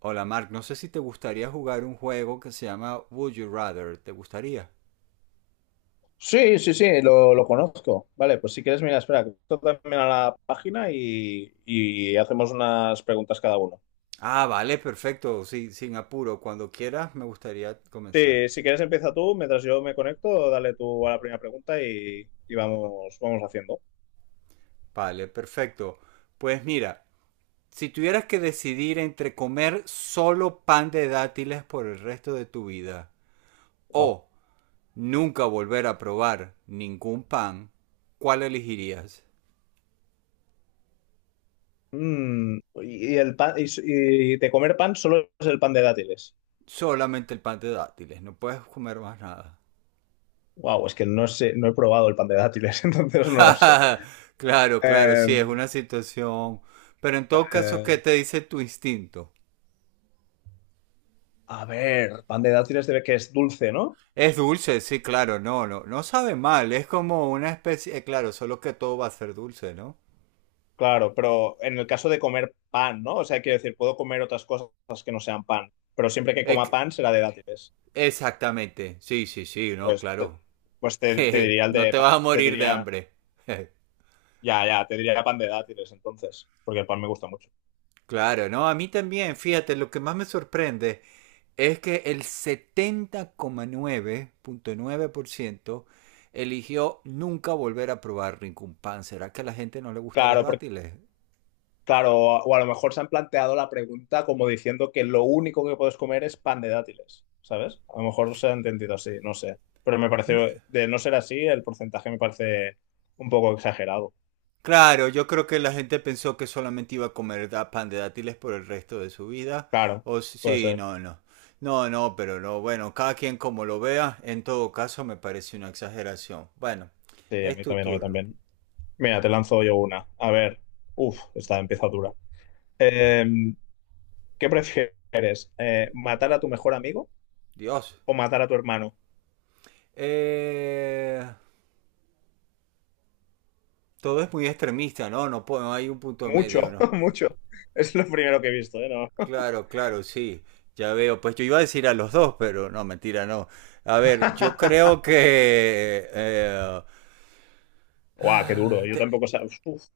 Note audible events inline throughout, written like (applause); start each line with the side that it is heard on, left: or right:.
right: Hola Mark, no sé si te gustaría jugar un juego que se llama Would You Rather. ¿Te gustaría?
left: Sí, sí, sí, lo conozco. Vale, pues si quieres, mira, espera, que esto también a la página y hacemos unas preguntas cada uno.
right: Ah, vale, perfecto. Sí, sin apuro. Cuando quieras, me gustaría comenzar.
left: Sí, si quieres, empieza tú, mientras yo me conecto, dale tú a la primera pregunta y vamos haciendo.
right: Vale, perfecto. Pues mira, si tuvieras que decidir entre comer solo pan de dátiles por el resto de tu vida
left: Wow.
right: o nunca volver a probar ningún pan, ¿cuál elegirías?
left: Y el pan, y de comer pan solo es el pan de dátiles.
right: Solamente el pan de dátiles, no puedes comer más nada.
left: Wow, es que no sé, no he probado el pan de dátiles, (laughs) entonces no lo sé.
right: (laughs) Claro, claro,
left: Eh,
right: sí, es una situación. Pero en todo caso, ¿qué
left: eh,
right: te dice tu instinto?
left: a ver, pan de dátiles debe que es dulce, ¿no?
right: Es dulce, sí, claro, no, no, no sabe mal, es como una especie, claro, solo que todo va a ser dulce, ¿no?
left: Claro, pero en el caso de comer pan, ¿no? O sea, quiero decir, puedo comer otras cosas que no sean pan, pero siempre que coma
right: Ec-
left: pan será de dátiles.
right: exactamente, sí, sí, sí, no,
left: Pues, te-
right: claro.
left: pues te
right: (laughs)
left: diría el
right: No
left: de,
right: te vas a
left: te
right: morir de
left: diría,
right: hambre. (laughs)
left: ya, ya, te diría pan de dátiles entonces, porque el pan me gusta mucho.
right: Claro, no, a mí también, fíjate, lo que más me sorprende es que el setenta coma nueve nueve punto nueve por ciento eligió nunca volver a probar ningún pan. ¿Será que a la gente no le gustan los
left: Claro, porque,
right: dátiles?
left: claro, o a lo mejor se han planteado la pregunta como diciendo que lo único que puedes comer es pan de dátiles, ¿sabes? A lo mejor se ha entendido así, no sé. Pero me pareció, de no ser así, el porcentaje me parece un poco exagerado.
right: Claro, yo creo que la gente pensó que solamente iba a comer pan de dátiles por el resto de su vida.
left: Claro,
right: O s-
left: puede
right: sí,
left: ser.
right: no, no. No, no, pero no. Bueno, cada quien como lo vea, en todo caso me parece una exageración. Bueno,
left: Sí, a
right: es
left: mí
right: tu
left: también, a mí
right: turno.
left: también. Mira, te lanzo yo una. A ver, uf, esta empieza dura. Eh, ¿Qué prefieres? ¿Matar a tu mejor amigo
right: Dios.
left: o matar a tu hermano?
right: Eh, Todo es muy extremista, ¿no? No, no hay un punto
left: Mucho,
right: medio, ¿no?
left: (laughs) mucho. Es lo primero que he visto, ¿eh? No.
right: Claro, claro, sí. Ya veo. Pues yo iba a decir a los dos, pero no, mentira, no. A ver, yo
left: (laughs)
right: creo que
left: Guau, qué duro.
right: ah,
left: Yo
right: te-
left: tampoco. Uf.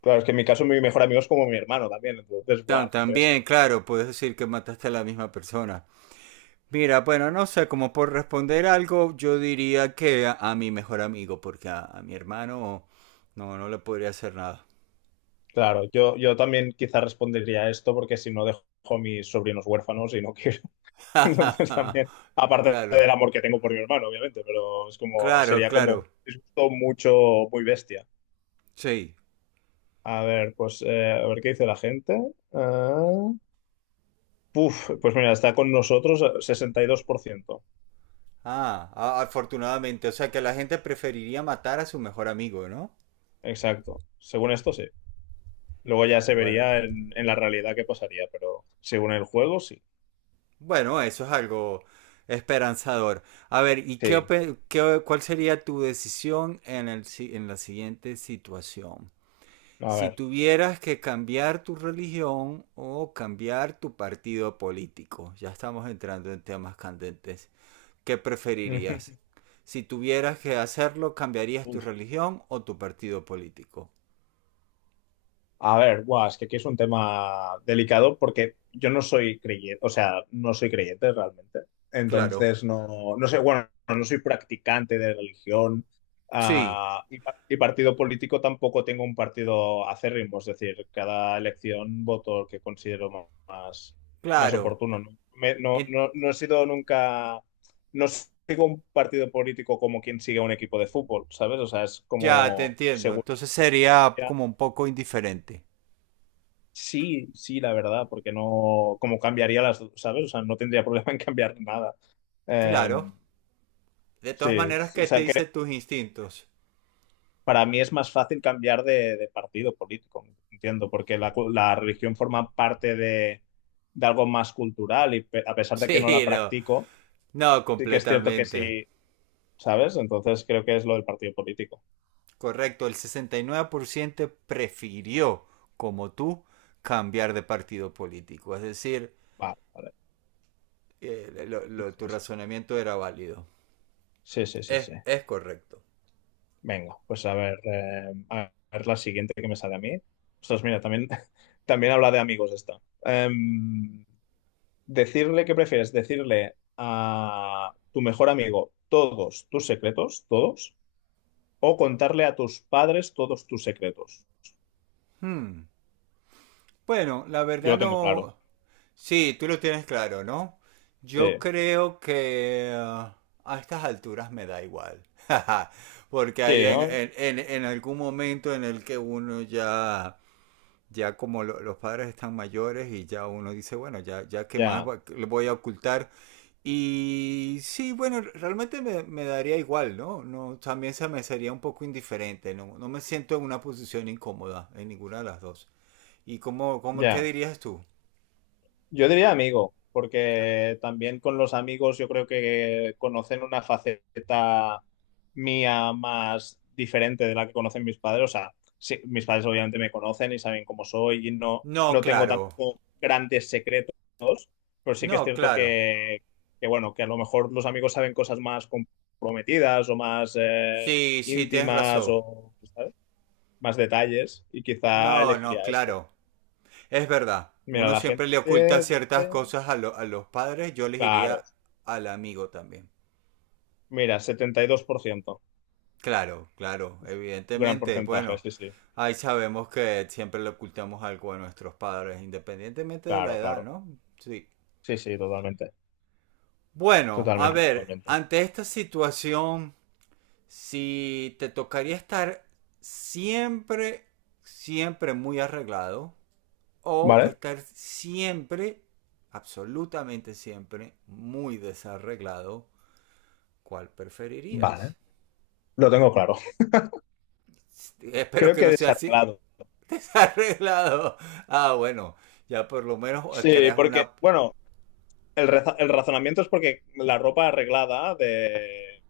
left: Claro, es que en mi caso mi mejor amigo es como mi hermano también. Entonces, guau, qué
right: también,
left: bestia.
right: claro, puedes decir que mataste a la misma persona. Mira, bueno, no sé, como por responder algo, yo diría que a mi mejor amigo, porque a mi hermano no le podría hacer nada.
left: Claro, yo también quizás respondería a esto porque si no dejo a mis sobrinos huérfanos y no (laughs) (laughs) Entonces también,
right: (laughs)
left: aparte
right: Claro,
left: del amor que tengo por mi hermano, obviamente, pero es como,
right: claro,
left: sería
right: claro,
left: como, es justo mucho, muy bestia.
right: sí.
left: A ver, pues, a ver qué dice la gente. Ah, puf, pues mira, está con nosotros 62%.
right: Ah, afortunadamente, o sea que la gente preferiría matar a su mejor amigo, ¿no?
left: Exacto. Según esto, sí. Luego ya se
right: Vale, bueno.
left: vería en, la realidad qué pasaría, pero según el juego, sí.
right: Bueno, eso es algo esperanzador. A ver, ¿y
left: Sí.
right: cuál sería tu decisión en la siguiente situación?
left: A
right: Si
left: ver.
right: tuvieras que cambiar tu religión o cambiar tu partido político, ya estamos entrando en temas candentes, ¿qué preferirías?
left: (laughs)
right: Si tuvieras que hacerlo, ¿cambiarías tu religión o tu partido político?
left: A ver, guau, es que aquí es un tema delicado porque yo no soy creyente, o sea, no soy creyente realmente.
right: Claro.
left: Entonces, no, no sé, bueno, no soy practicante de religión.
right: Sí,
left: Y partido político tampoco tengo un partido acérrimo, es decir, cada elección voto el que considero más
right: claro,
left: oportuno, ¿no? No,
right: en-
left: no, no he sido nunca, no sigo un partido político como quien sigue a un equipo de fútbol, ¿sabes? O sea, es
right: ya te
left: como
right: entiendo.
left: seguridad.
right: Entonces sería como un poco indiferente.
left: Sí, sí, la verdad, porque no, como cambiaría las, dos, ¿sabes? O sea, no tendría (laughs) problema en cambiar nada. Eh,
right: Claro. De
left: sí,
right: todas maneras,
left: o
right: ¿qué te
left: sea que
right: dicen tus instintos? (laughs)
left: para mí es más fácil cambiar de, partido político, entiendo, porque la, la religión forma parte de algo más cultural y a pesar de que no la
right: Sí, no.
left: practico,
right: No,
left: sí que es cierto que
right: completamente.
left: sí, ¿sabes? Entonces creo que es lo del partido político.
right: Correcto, el 69% prefirió, como tú, cambiar de partido político. Es decir,
left: Vale, vale.
right: tu
left: Sí,
right: razonamiento era válido.
left: sí, sí, sí, sí, sí,
right: Es,
left: sí.
right: es correcto.
left: Venga, pues a ver la siguiente que me sale a mí. Ostras, mira, también, (laughs) también habla de amigos esta. Decirle qué prefieres, decirle a tu mejor amigo todos tus secretos, todos, o contarle a tus padres todos tus secretos.
right: Hmm. Bueno, la
left: Yo
right: verdad
left: lo tengo claro.
right: no. Sí, tú lo tienes claro, ¿no?
left: Sí,
right: Yo creo que a estas alturas me da igual. (laughs) Porque hay
left: sí, ¿no?
right: en algún momento en el que uno ya como los padres están mayores y ya uno dice, bueno, ya qué más
left: Ya,
right: le voy a ocultar. Y sí, bueno, realmente me daría igual, ¿no? No, también se me sería un poco indiferente, no, no me siento en una posición incómoda en ninguna de las dos. ¿Y qué
left: ya.
right: dirías tú?
left: Yo diría amigo, porque también con los amigos yo creo que conocen una faceta mía más diferente de la que conocen mis padres. O sea, sí, mis padres obviamente me conocen y saben cómo soy y no,
right: No,
left: no tengo
right: claro.
left: tampoco grandes secretos, pero sí que es
right: No,
left: cierto
right: claro.
left: que, bueno, que a lo mejor los amigos saben cosas más comprometidas o más
right: Sí, sí, tienes
left: íntimas
right: razón.
left: o, ¿sabes? Más detalles y quizá
right: No, no,
left: elegiría esto.
right: claro. Es verdad.
left: Mira,
right: Uno
left: la gente
right: siempre le oculta ciertas
left: dice,
right: cosas a los padres. Yo les
left: claro.
right: diría al amigo también.
left: Mira, 72%,
right: Claro, claro.
left: gran
right: Evidentemente,
left: porcentaje,
right: bueno.
left: sí, sí,
right: Ahí sabemos que siempre le ocultamos algo a nuestros padres, independientemente de la
left: claro,
right: edad,
left: claro,
right: ¿no? Sí.
left: sí, sí, totalmente,
right: Bueno, a
left: totalmente,
right: ver,
left: totalmente.
right: ante esta situación si te tocaría estar siempre, siempre muy arreglado o
left: Vale,
right: estar siempre, absolutamente siempre, muy desarreglado, ¿cuál
left: vale,
right: preferirías?
left: lo tengo claro.
right: Espero
left: Creo
right: que
left: que he
right: no sea así.
left: desarreglado.
right: (laughs) Desarreglado. Ah, bueno, ya por lo menos
left: Sí,
right: creas
left: porque,
right: una.
left: bueno, el razonamiento es porque la ropa arreglada de,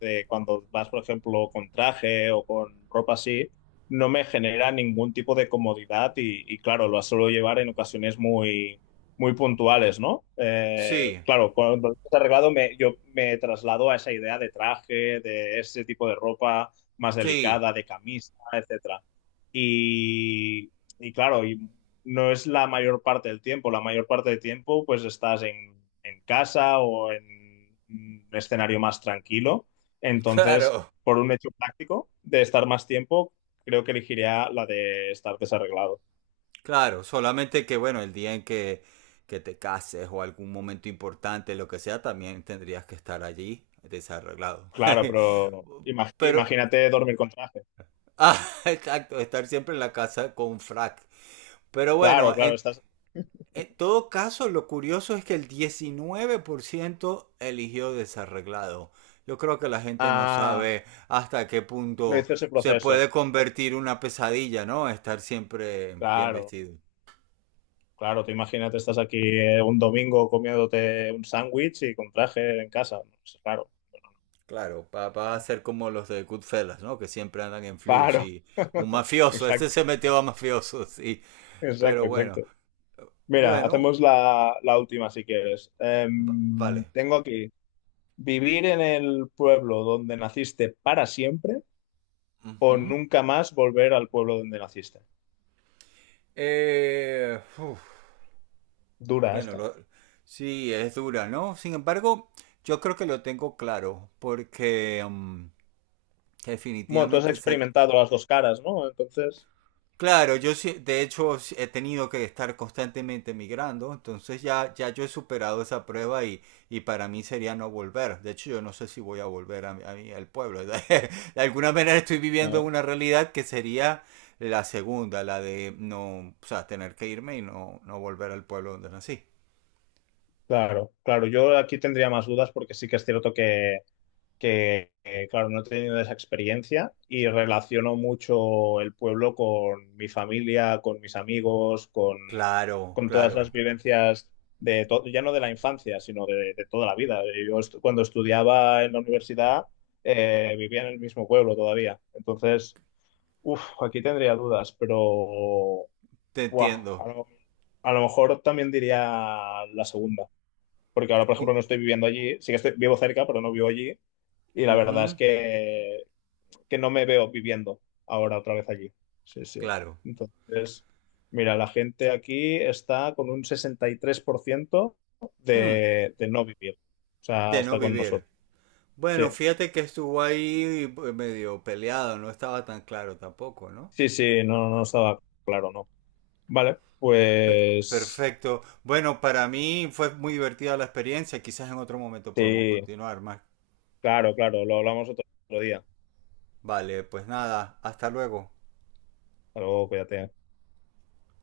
left: de cuando vas, por ejemplo, con traje o con ropa así, no me genera ningún tipo de comodidad claro, lo suelo llevar en ocasiones muy, muy puntuales, ¿no?
right: Sí,
left: Claro, cuando lo arreglado me, yo me traslado a esa idea de traje, de ese tipo de ropa más
right: sí,
left: delicada, de camisa, etcétera. Y, y claro, y no es la mayor parte del tiempo. La mayor parte del tiempo, pues estás en casa o en un escenario más tranquilo. Entonces,
right: claro.
left: por un hecho práctico de estar más tiempo, creo que elegiría la de estar desarreglado.
right: Claro, solamente que bueno, el día en que te cases o algún momento importante, lo que sea, también tendrías que estar allí desarreglado.
left: Claro, pero
right: (laughs) Pero,
left: imagínate dormir con traje.
right: ah, (laughs) exacto, estar siempre en la casa con frac. Pero
left: Claro,
right: bueno,
left: claro,
right: en,
left: estás.
right: en todo caso, lo curioso es que el 19% eligió desarreglado. Yo creo que la gente no
left: Ah,
right: sabe hasta qué
left: no
right: punto
left: hice ese
right: se
left: proceso.
right: puede convertir una pesadilla, ¿no? Estar siempre bien
left: Claro,
right: vestido.
left: claro, tú imagínate, estás aquí un domingo comiéndote un sándwich y con traje en casa. Pues, claro,
right: Claro, va a ser como los de Goodfellas, ¿no? Que siempre andan en flux
left: claro,
right: y un mafioso, (laughs)
left: (laughs) exacto.
right: este se metió a mafioso, sí. Pero
left: Exacto,
right: bueno,
left: exacto. Mira,
right: bueno,
left: hacemos la, la última si quieres.
right: vale.
left: Tengo aquí, ¿vivir en el pueblo donde naciste para siempre o
right: Ujú.
left: nunca más volver al pueblo donde naciste?
right: Uf,
left: Dura
right: bueno,
left: esta.
right: sí, es dura, ¿no? Sin embargo, yo creo que lo tengo claro, porque
left: Bueno, tú has
right: definitivamente se,
left: experimentado las dos caras, ¿no? Entonces,
right: claro, de hecho sí he tenido que estar constantemente migrando, entonces ya yo he superado esa prueba y para mí sería no volver. De hecho, yo no sé si voy a volver al pueblo. (laughs) De alguna manera estoy viviendo
left: vale.
right: una realidad que sería la segunda, la de no, o sea, tener que irme y no, no volver al pueblo donde nací.
left: Claro, claro, yo aquí tendría más dudas porque sí que es cierto claro, no he tenido esa experiencia y relaciono mucho el pueblo con mi familia, con mis amigos, con,
right: Claro,
left: con todas
right: claro,
left: las vivencias de todo, ya no de la infancia, sino de toda la vida. Cuando estudiaba en la universidad vivía en el mismo pueblo todavía. Entonces, uff, aquí tendría dudas, pero
right: te
left: buah, a
right: entiendo.
left: lo, a lo mejor también diría la segunda. Porque ahora, por
right: O-
left: ejemplo, no estoy viviendo allí. Sí que estoy, vivo cerca, pero no vivo allí. Y la verdad es
right: ujú,
left: que, no me veo viviendo ahora otra vez allí. Sí, sí.
right: claro.
left: Entonces, mira, la gente aquí está con un 63%
right: Hmm,
left: de no vivir. O sea,
right: de no
left: está con
right: vivir.
left: nosotros. Sí,
right: Bueno, fíjate que estuvo ahí pues, medio peleado, no estaba tan claro tampoco, ¿no?
left: sí, sí, no, no estaba claro, no. Vale,
right: Pe-
left: pues
right: perfecto. Bueno, para mí fue muy divertida la experiencia, quizás en otro momento podemos
left: sí,
right: continuar más.
left: claro, claro, lo hablamos otro día.
right: Vale, pues nada, hasta luego.
left: Hasta luego, cuídate.